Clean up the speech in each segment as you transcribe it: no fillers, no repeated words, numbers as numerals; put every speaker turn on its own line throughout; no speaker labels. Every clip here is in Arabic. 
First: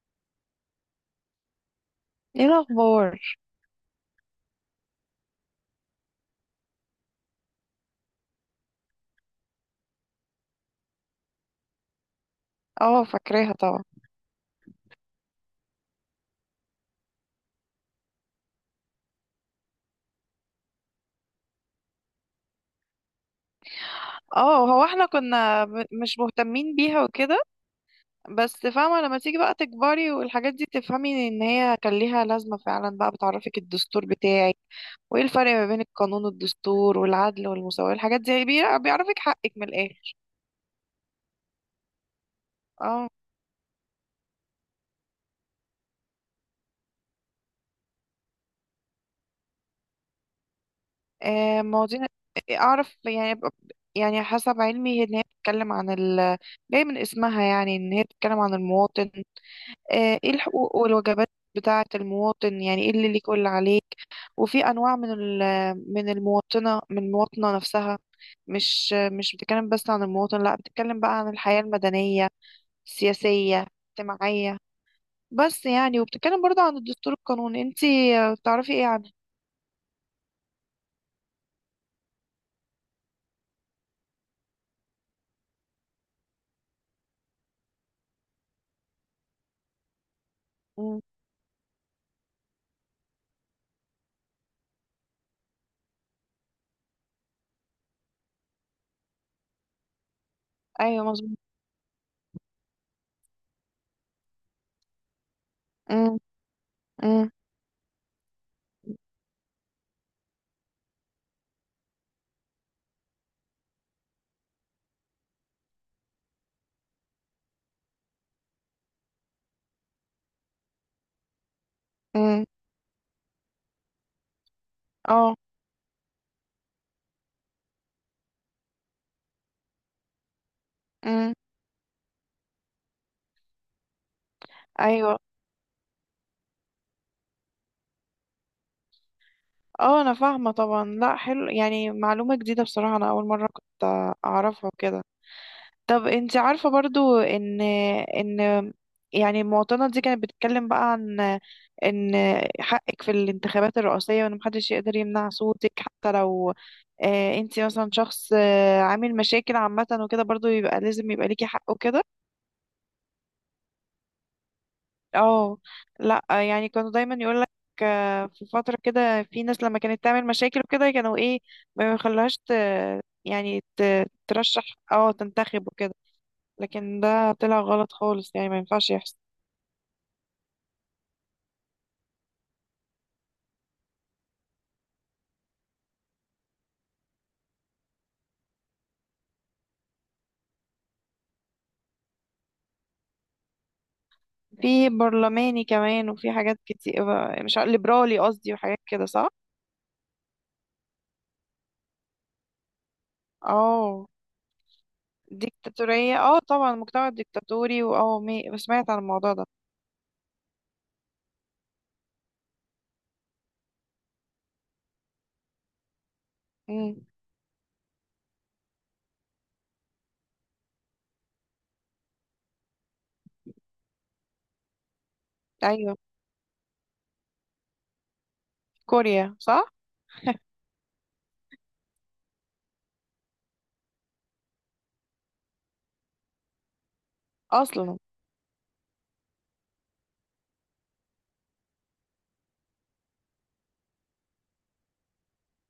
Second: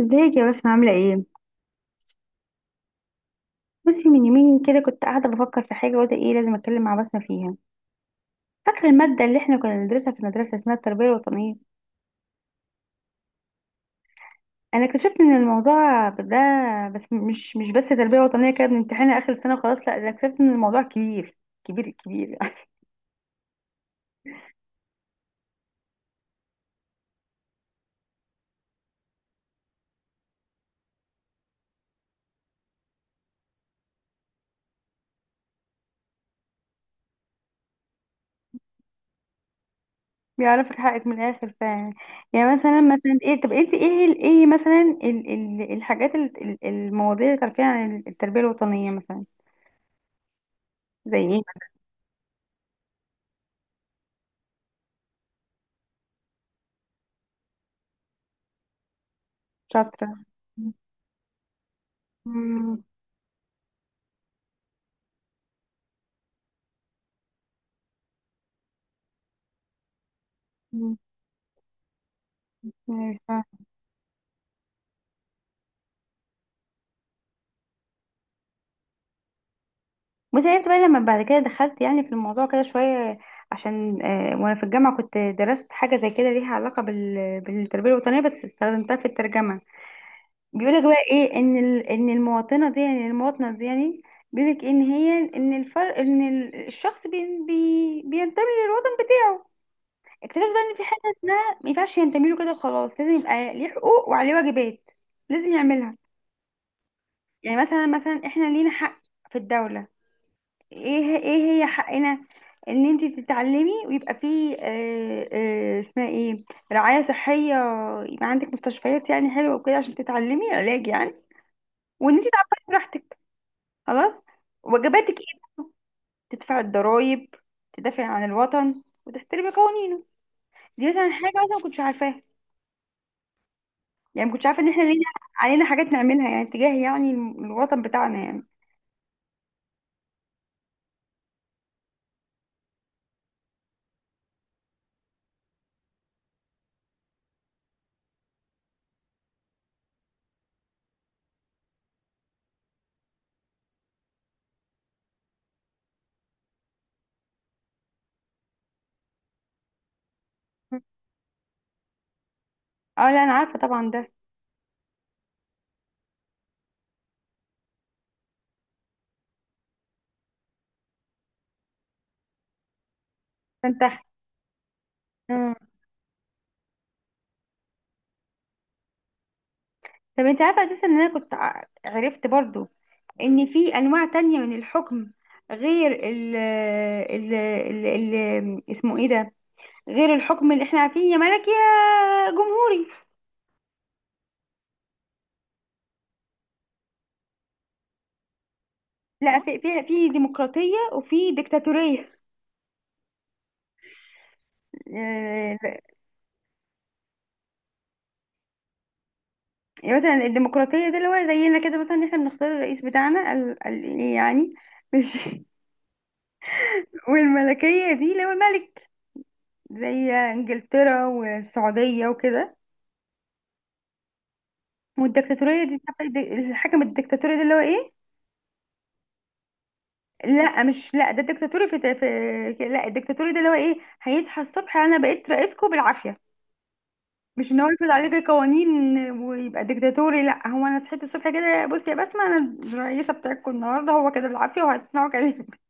ازيك يا بسمة عاملة ايه؟
ايه الاخبار؟
بصي من يومين كده كنت قاعدة بفكر في حاجة وقلت ايه لازم اتكلم مع بسمة فيها. فاكرة المادة اللي احنا كنا بندرسها في المدرسة اسمها التربية الوطنية.
اه، فاكراها طبعا.
انا اكتشفت ان الموضوع ده بس مش بس تربية وطنية كده بنمتحنها اخر السنة وخلاص، لا ده اكتشفت ان الموضوع كبير كبير كبير.
اه، هو احنا كنا مش مهتمين بيها وكده. بس فاهمه، لما تيجي بقى تكبري والحاجات دي تفهمي ان هي كان ليها لازمه فعلا، بقى بتعرفك الدستور بتاعك. وايه الفرق ما بين القانون والدستور والعدل والمساواه؟ الحاجات دي بيعرفك حقك من الاخر.
بيعرفك حقك من الاخر يعني مثلا
اه.
مثلا ايه. طب انت ايه مثلا ال الحاجات المواضيع اللي تعرفيها عن التربية الوطنية مثلا. زي ايه؟
مواضيع. اعرف يعني ب- يعني حسب علمي ان هي بتتكلم عن ال جاي من اسمها، يعني ان هي بتتكلم عن المواطن.
شاطرة.
ايه الحقوق والواجبات بتاعة المواطن،
مم.
يعني ايه اللي ليك واللي عليك. وفي انواع من المواطنة من المواطنة نفسها. مش بتتكلم بس عن المواطن، لا، بتتكلم بقى عن الحياة المدنية،
مم.
السياسية، الاجتماعية. بس يعني، وبتتكلم برضه عن الدستور القانوني. انتي تعرفي ايه عنه؟
بس عرفت بقى لما بعد كده دخلت يعني في الموضوع كده شوية، عشان وانا في الجامعة كنت درست حاجة زي كده ليها علاقة بالتربية الوطنية، بس استخدمتها في الترجمة. بيقولك بقى
مم.
ايه، ان ان المواطنة دي يعني، بيقولك ان الفرق ان الشخص بينتمي للوطن بتاعه. اكتشفت بقى ان في
ايوه،
حاجة
مظبوط.
اسمها ما ينفعش ينتمي له كده وخلاص، لازم يبقى ليه حقوق وعليه واجبات لازم يعملها.
مم. مم.
يعني مثلا مثلا احنا لينا حق في الدولة. ايه هي حقنا؟ ان انت تتعلمي، ويبقى في آه اسمها ايه، رعاية صحية، يبقى عندك مستشفيات يعني حلوة وكده عشان تتعلمي علاج يعني، وان انت
مم.
تعبري براحتك. خلاص، واجباتك
اه.
ايه؟ تدفع الضرايب، تدافع عن الوطن وتحترمي قوانينه. دي مثلا
مم.
حاجة انا ما كنتش عارفاها، يعني ما كنتش عارفة ان احنا لينا،
ايوه.
علينا حاجات نعملها يعني تجاه يعني الوطن بتاعنا يعني.
اه، انا فاهمة طبعا. لا، حلو، يعني معلومة جديدة بصراحة، انا اول مرة كنت اعرفها كده. طب انت عارفة برضو ان يعني المواطنة دي كانت بتتكلم بقى عن ان حقك في الانتخابات الرئاسية، وان محدش يقدر يمنع صوتك، حتى لو اه انت مثلا شخص اه عامل مشاكل عامة وكده، برضو يبقى لازم يبقى ليكي حق وكده.
اه لا انا عارفه طبعا ده.
اه. لا، يعني كانوا دايما يقولك اه، في فترة كده في ناس لما كانت تعمل مشاكل وكده، كانوا ايه، ما يخلوهاش
فانت
ترشح، اه،
مم.
تنتخب وكده. لكن ده طلع غلط خالص، يعني ما ينفعش يحصل.
طب انت عارفه اساسا ان انا كنت عرفت برضو ان في انواع تانية من الحكم، غير ال اسمه ايه ده، غير الحكم اللي احنا عارفين، يا ملكي يا جمهوري.
في برلماني كمان، وفي حاجات كتير، مش عارف- ليبرالي قصدي وحاجات كده، صح؟
لا في في ديمقراطية وفي ديكتاتورية.
اه،
آه،
ديكتاتورية. اه طبعا، مجتمع ديكتاتوري. واه سمعت عن الموضوع ده.
يعني مثلا الديمقراطية ده اللي هو زينا كده مثلا، إن احنا بنختار الرئيس بتاعنا ال ال يعني مش
امم.
والملكية دي اللي هو الملك، زي انجلترا والسعودية وكده. والديكتاتورية دي،
ايوه.
الحكم الديكتاتوري ده اللي هو ايه؟
كوريا، صح؟
لا مش، لا ده الدكتاتوري في، في لا، الدكتاتوري ده اللي هو ايه، هيصحى الصبح انا بقيت رئيسكم بالعافيه. مش ان هو يفرض
اصلا.
عليك القوانين ويبقى ديكتاتوري، لا هو انا صحيت الصبح كده بصي يا بسمه انا الرئيسه بتاعتكم النهارده، هو كده بالعافيه وهتسمعوا كلامي.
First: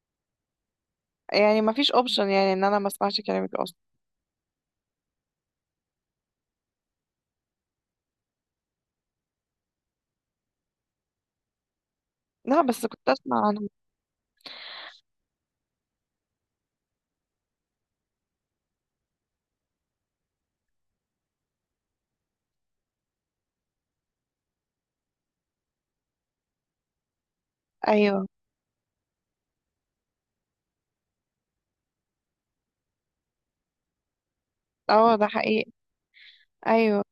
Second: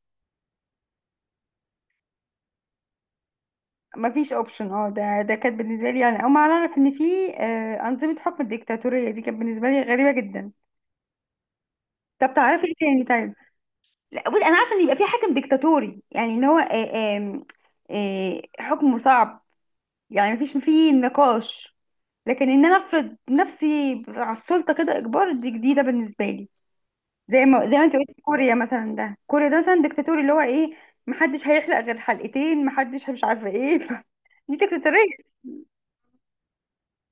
يعني ما فيش اوبشن، يعني ان انا ما اسمعش كلامك اصلا.
مفيش اوبشن، اه ده كانت بالنسبه لي انا اول ما اعرف ان في انظمه حكم الديكتاتوريه دي، كانت بالنسبه لي غريبه جدا. طب
لا،
تعرفي ايه
بس
تاني
كنت
طيب؟
اسمع عنه.
لا بصي انا عارفه ان يبقى في حاكم ديكتاتوري، يعني ان هو آه، آم، آه، حكمه صعب، يعني مفيش فيه نقاش، لكن ان انا افرض نفسي على السلطه كده اجبار، دي جديده بالنسبه لي. زي ما انت قلت
ايوه.
كوريا مثلا، ده كوريا ده مثلا ديكتاتوري، اللي هو ايه، محدش هيحلق غير حلقتين، محدش مش عارفه ايه. دي ديكتاتوريه.
اه، ده حقيقي. ايوه.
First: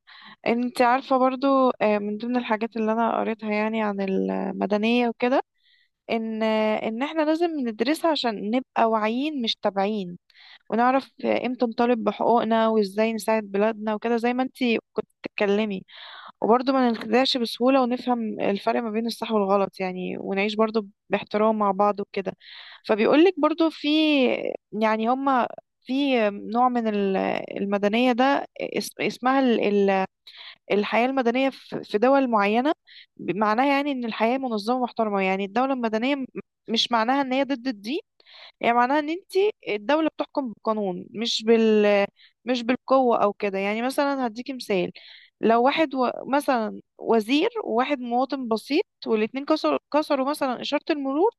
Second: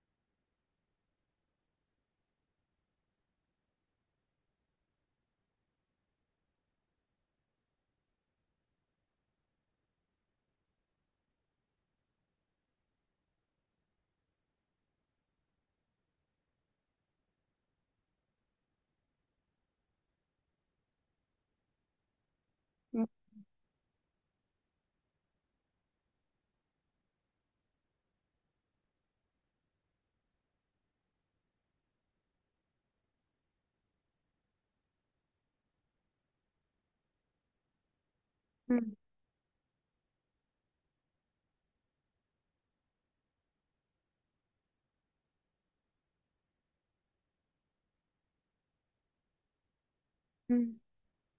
انت عارفة برضو من ضمن الحاجات اللي انا قريتها يعني عن المدنية وكده، ان احنا لازم ندرسها عشان نبقى واعيين مش تابعين، ونعرف امتى نطالب بحقوقنا وازاي نساعد بلادنا وكده، زي ما انتي كنت بتتكلمي. وبرضه ما نخدعش بسهولة، ونفهم الفرق ما بين الصح والغلط يعني، ونعيش برضه باحترام مع بعض وكده.
م-
فبيقولك برضه، في يعني هما في نوع من المدنية اسمها الحياة المدنية، في دول معينة معناها يعني ان الحياة منظمة ومحترمة. يعني الدولة المدنية مش معناها ان هي ضد الدين. يعني
م-
معناها ان انت الدولة بتحكم بالقانون، مش بالقوة او كده. يعني مثلا هديكي مثال، لو واحد مثلا وزير، وواحد مواطن بسيط، والاتنين كسروا مثلا
م.
إشارة المرور.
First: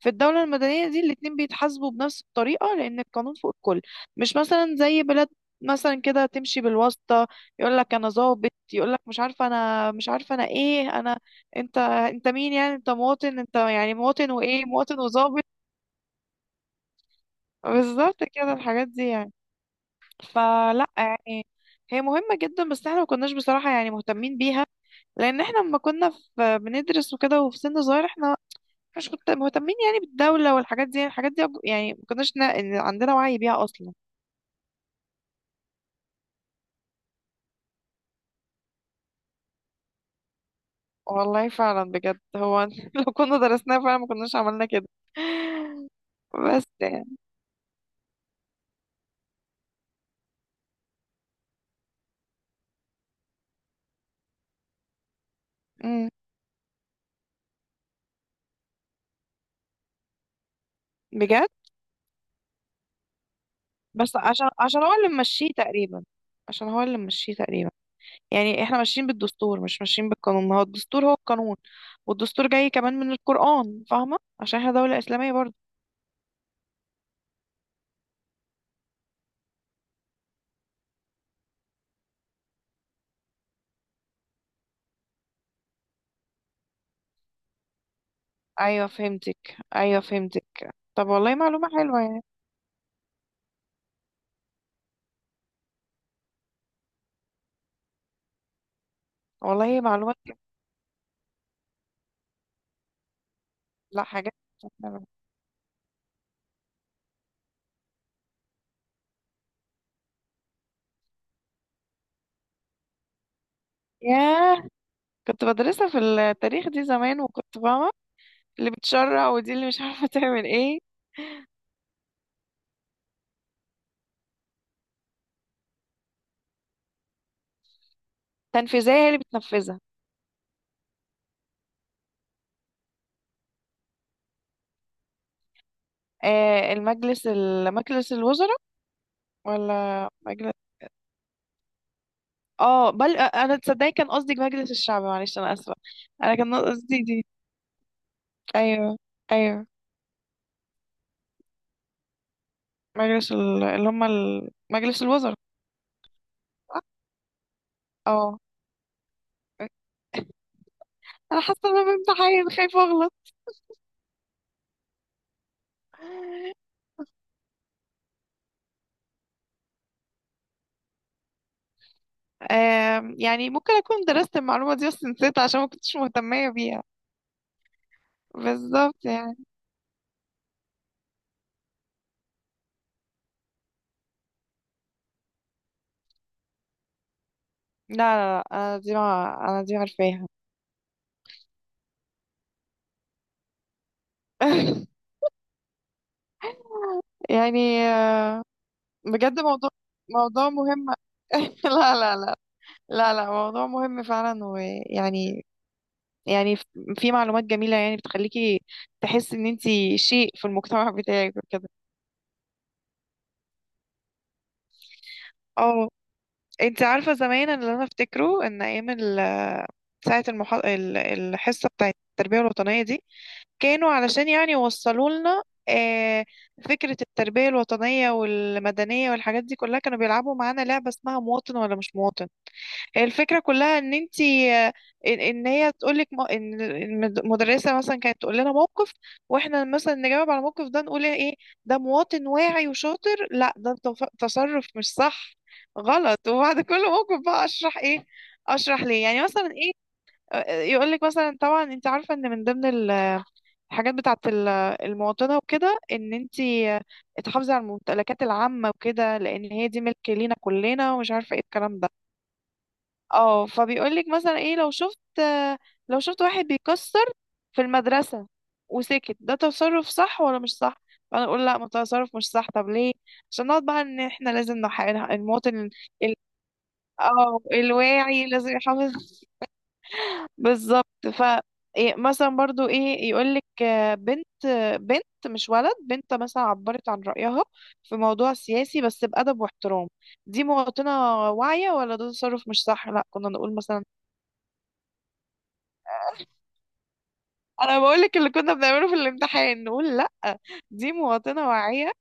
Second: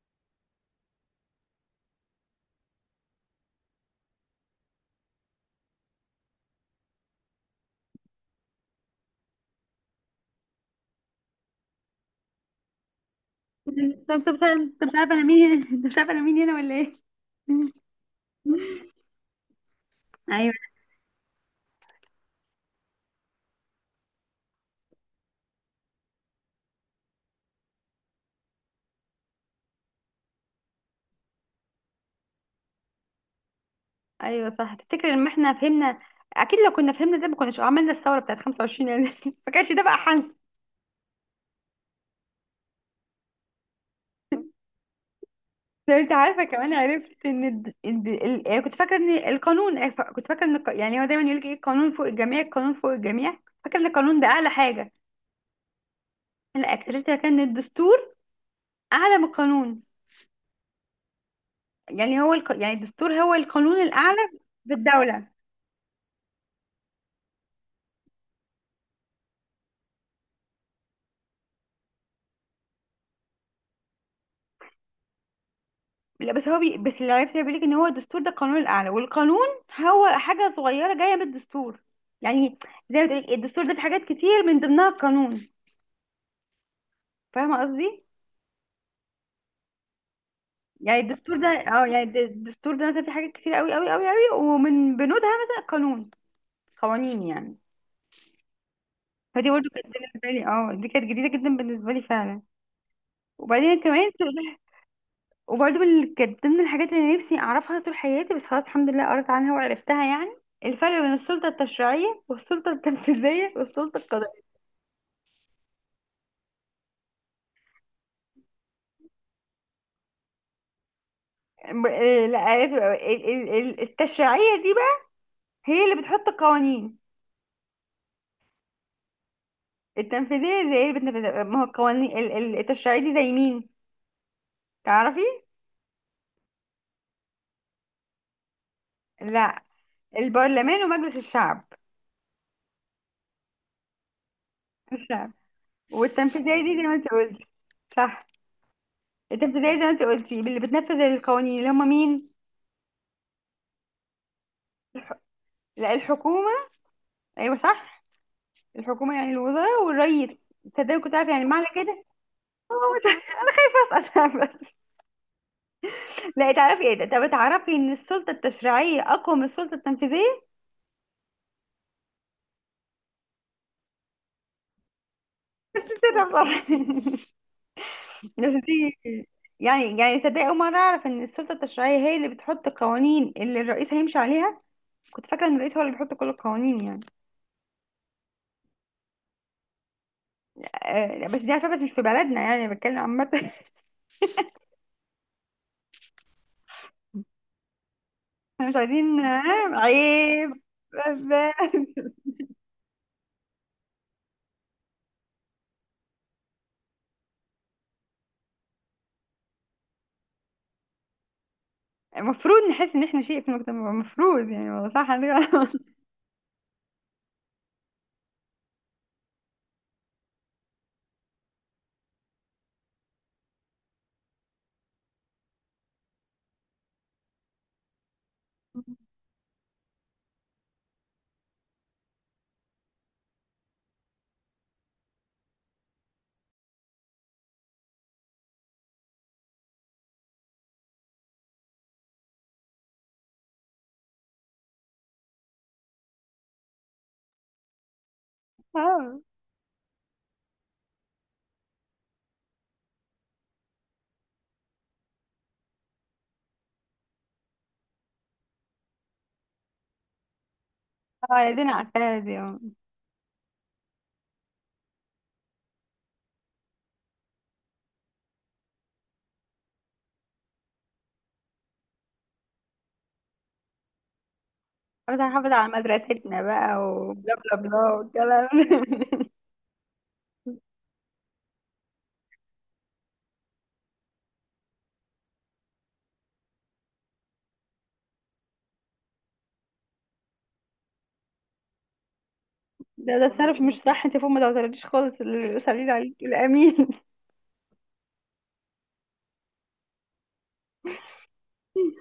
في الدولة المدنية دي الاتنين بيتحاسبوا بنفس الطريقة، لأن القانون فوق الكل. مش مثلا زي بلاد مثلا كده تمشي بالواسطة، يقول لك انا ظابط، يقول لك مش عارفه انا، مش عارفه انا ايه، انا، انت مين؟ يعني انت مواطن، انت يعني
أنت
مواطن،
مش عارف-
وايه،
أنت مش
مواطن
عارفه انا
وظابط.
مين، انت مش عارفه انا مين هنا ولا ايه؟
بالظبط كده الحاجات دي يعني.
ايوه.
فلا، يعني هي مهمه جدا، بس احنا ما كناش بصراحه يعني مهتمين بيها، لان احنا لما كنا في بندرس وكده وفي سن صغير، احنا مش كنت مهتمين يعني بالدوله والحاجات دي. الحاجات دي يعني ما كناش عندنا وعي بيها اصلا.
ايوه صح، تفتكر ان احنا فهمنا؟ اكيد لو كنا فهمنا ده ما كناش عملنا الثوره بتاعت 25 يناير. ما كانش ده بقى.
والله فعلا بجد، هو لو كنا درسناها فعلا ما كناش عملنا كده.
ده انت عارفه
بس
كمان،
يعني.
عرفت ان يعني كنت فاكره ان القانون، كنت فاكره ان الق- يعني هو دايما يقول لك ايه، القانون فوق الجميع، القانون فوق الجميع، فاكره ان القانون ده اعلى حاجه،
مم.
لا اكتشفت كان الدستور اعلى من القانون.
بجد.
يعني يعني الدستور هو القانون
بس
الاعلى
عشان
في
عشان هو اللي
الدوله.
ممشيه تقريبا. عشان هو اللي ممشيه تقريبا. يعني احنا ماشيين بالدستور، مش ماشيين بالقانون، هو الدستور هو القانون. والدستور جاي كمان من القرآن، فاهمة؟ عشان احنا دولة إسلامية برضه.
لا بس بس اللي عرفت بيقول لك ان هو الدستور ده القانون الاعلى، والقانون هو حاجه صغيره جايه من الدستور. يعني زي ما تقول الدستور ده في حاجات كتير، من ضمنها القانون، فاهمه قصدي؟
ايوه فهمتك، ايوه فهمتك.
يعني
طب والله
الدستور ده،
معلومة حلوة يعني.
الدستور ده مثلا في حاجات كتير قوي قوي قوي قوي، ومن بنودها مثلا قوانين يعني. فدي برضه
والله
كانت
معلومات
بالنسبه
كده.
لي، دي كانت جديده جدا بالنسبه لي فعلا. وبعدين
لا،
كمان
حاجات
تقول-
حلوة.
وبرضه من كانت ضمن الحاجات اللي نفسي اعرفها طول حياتي، بس خلاص الحمد لله قريت عنها وعرفتها يعني. الفرق بين السلطه التشريعيه والسلطه التنفيذيه والسلطه القضائيه.
ياه. كنت بدرسها في التاريخ دي زمان، وكنت فاهمة اللي بتشرع، ودي اللي مش عارفة تعمل ايه.
لا عرفت بقى. التشريعيه دي بقى هي اللي بتحط القوانين.
تنفيذية هي اللي بتنفذها.
التنفيذيه زي اللي بتنفذها، ما هو القوانين، التشريعيه دي زي مين، تعرفي؟
آه، المجلس، مجلس الوزراء.
لا
ولا مجلس...
البرلمان ومجلس الشعب،
اه، بل انا تصدقي كان قصدي مجلس الشعب،
الشعب.
معلش انا اسفه. انا كان
والتنفيذية دي زي ما
قصدي
انت
دي.
قلتي، صح.
ايوه. ايوه.
التنفيذية زي ما انت قلتي اللي بتنفذ القوانين، اللي هم مين؟
مجلس ال... اللي هم ال... مجلس الوزراء.
لا الحكومة. ايوه صح،
اه.
الحكومة يعني الوزراء والرئيس، تصدقي كنت عارفة
انا
يعني
حاسه
معنى
ان انا
كده.
بامتحان،
هو
خايفه اغلط.
بس أنا بس. لا تعرفي ايه ده، طب تعرفي ان السلطة التشريعية اقوى من السلطة التنفيذية؟
يعني ممكن اكون درست المعلومه دي بس نسيتها عشان ما كنتش
كده
مهتميه
بصراحة.
بيها.
بس دي
بالظبط يعني.
يعني تصدقي اول مرة اعرف ان السلطة التشريعية هي اللي بتحط القوانين اللي الرئيس هيمشي عليها. كنت فاكرة ان الرئيس هو اللي بيحط كل القوانين يعني.
لا لا لا. انا دي ما انا دي عارفاها.
بس دي عارفة، بس مش في بلدنا يعني، أنا بتكلم عامة.
يعني
احنا مش عايزين،
بجد موضوع،
عيب.
موضوع مهم.
بس
لا
بس.
لا لا. لا لا، موضوع مهم فعلا، ويعني، يعني في معلومات جميلة يعني بتخليكي تحسي ان انتي شيء في المجتمع بتاعك وكده.
المفروض نحس ان احنا شيء في المجتمع، المفروض يعني، والله صح عندك حق.
اه. انتي عارفة زمان، أنا اللي انا افتكره ان ايام ساعة الحصة بتاعت التربية الوطنية دي، كانوا علشان يعني يوصلوا لنا آه، فكرة التربية الوطنية والمدنية والحاجات دي كلها، كانوا بيلعبوا معانا لعبة اسمها مواطن ولا مش مواطن. الفكرة كلها ان انتي، ان هي تقولك ان المدرسة مثلا كانت تقول لنا موقف، واحنا مثلا نجاوب على الموقف ده نقول ايه، ده مواطن واعي وشاطر، لا ده تصرف مش صح، غلط. وبعد كل موقف بقى اشرح ايه، اشرح ليه
اه.
يعني مثلا ايه. يقولك مثلا، طبعا انت عارفة ان من ضمن الحاجات بتاعت المواطنة وكده، ان انتي تحافظي على الممتلكات العامة وكده، لان هي دي ملك لينا كلنا ومش عارفة ايه
عايزين
الكلام ده.
عارفاها دي، اه.
اه. فبيقولك مثلا ايه، لو شفت لو شفت واحد بيكسر في المدرسة وسكت، ده تصرف صح ولا مش صح؟ فانا اقول لا، ما تصرف مش صح. طب ليه؟ عشان نقعد بقى ان احنا لازم
بس هنحافظ
المواطن
على
ال...
مدرستنا بقى، وبلا
اه
بلا بلا
الواعي
والكلام.
لازم يحافظ. بالظبط. ف إيه مثلا برضو ايه، يقولك بنت مش ولد، بنت مثلا عبرت عن رأيها في موضوع سياسي بس بأدب واحترام، دي مواطنة واعية ولا ده تصرف مش صح؟ لا،
ده
كنا نقول
تصرف مش
مثلا،
صح، انت فوق ما توترتيش خالص، اللي يصلي عليك الامين.
انا بقولك اللي كنا بنعمله في الامتحان، نقول لا دي مواطنة واعية.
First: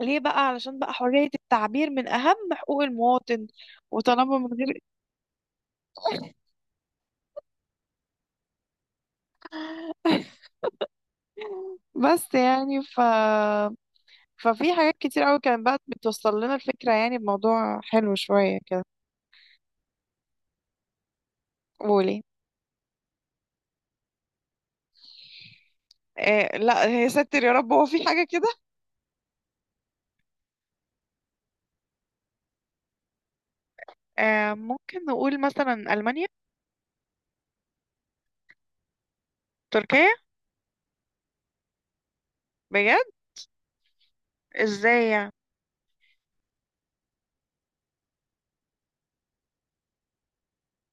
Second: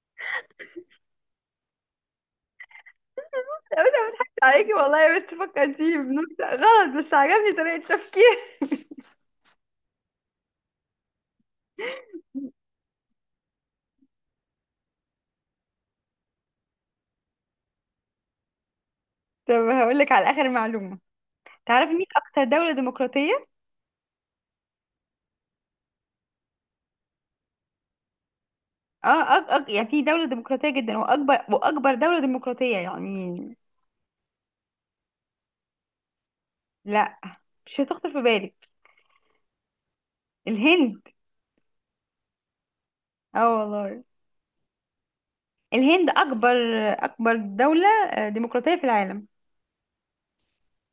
ليه بقى؟ علشان بقى حرية التعبير من اهم حقوق المواطن،
يا بس انا بضحك
وطالما من
عليكي
غير.
والله، بس فكرتيني بنكته غلط، بس عجبني طريقه تفكير.
بس يعني ف، ففي حاجات كتير قوي كانت بقى بتوصل لنا الفكرة يعني بموضوع حلو شوية كده.
طب هقول لك على اخر معلومه، تعرفي مين
قولي.
اكتر دولة ديمقراطية؟
آه لا، هي ستر يا رب، هو في حاجة كده؟
اه يعني في دولة ديمقراطية جدا، واكبر واكبر دولة ديمقراطية يعني.
آه، ممكن نقول مثلا ألمانيا؟
لا مش هتخطر في بالك.
تركيا؟
الهند.
بجد؟
اه والله،
ازاي يعني؟
الهند اكبر، اكبر دولة ديمقراطية في العالم.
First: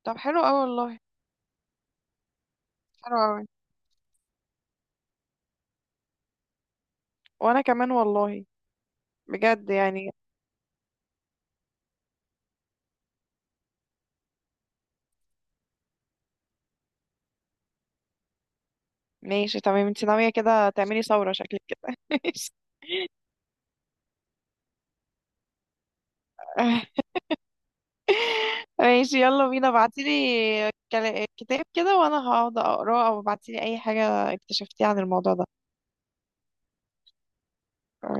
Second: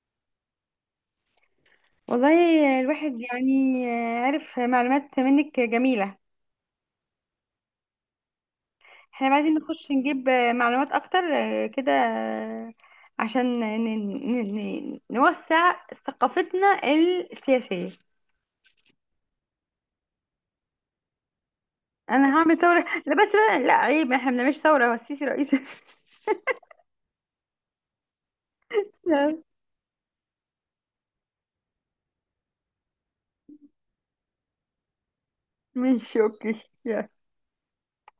طب حلو قوي والله.
والله،
حلو
الواحد
قوي.
يعني، عرف معلومات منك جميلة.
وانا كمان والله.
احنا عايزين
بجد
نخش
يعني.
نجيب معلومات اكتر، آه، كده آه، عشان نوسع ثقافتنا السياسية.
ماشي تمام، انت ناوية كده تعملي ثورة، شكلك كده.
انا هعمل ثورة، لا بس بقى، لا عيب احنا ما بنعملش ثورة هو السيسي رئيس.
ماشي. ماشي،
لا،
يلا بينا، ابعتيلي كتاب كده وانا هقعد اقراه، او ابعتيلي اي حاجة اكتشفتيها عن الموضوع ده.
ماشي اوكي.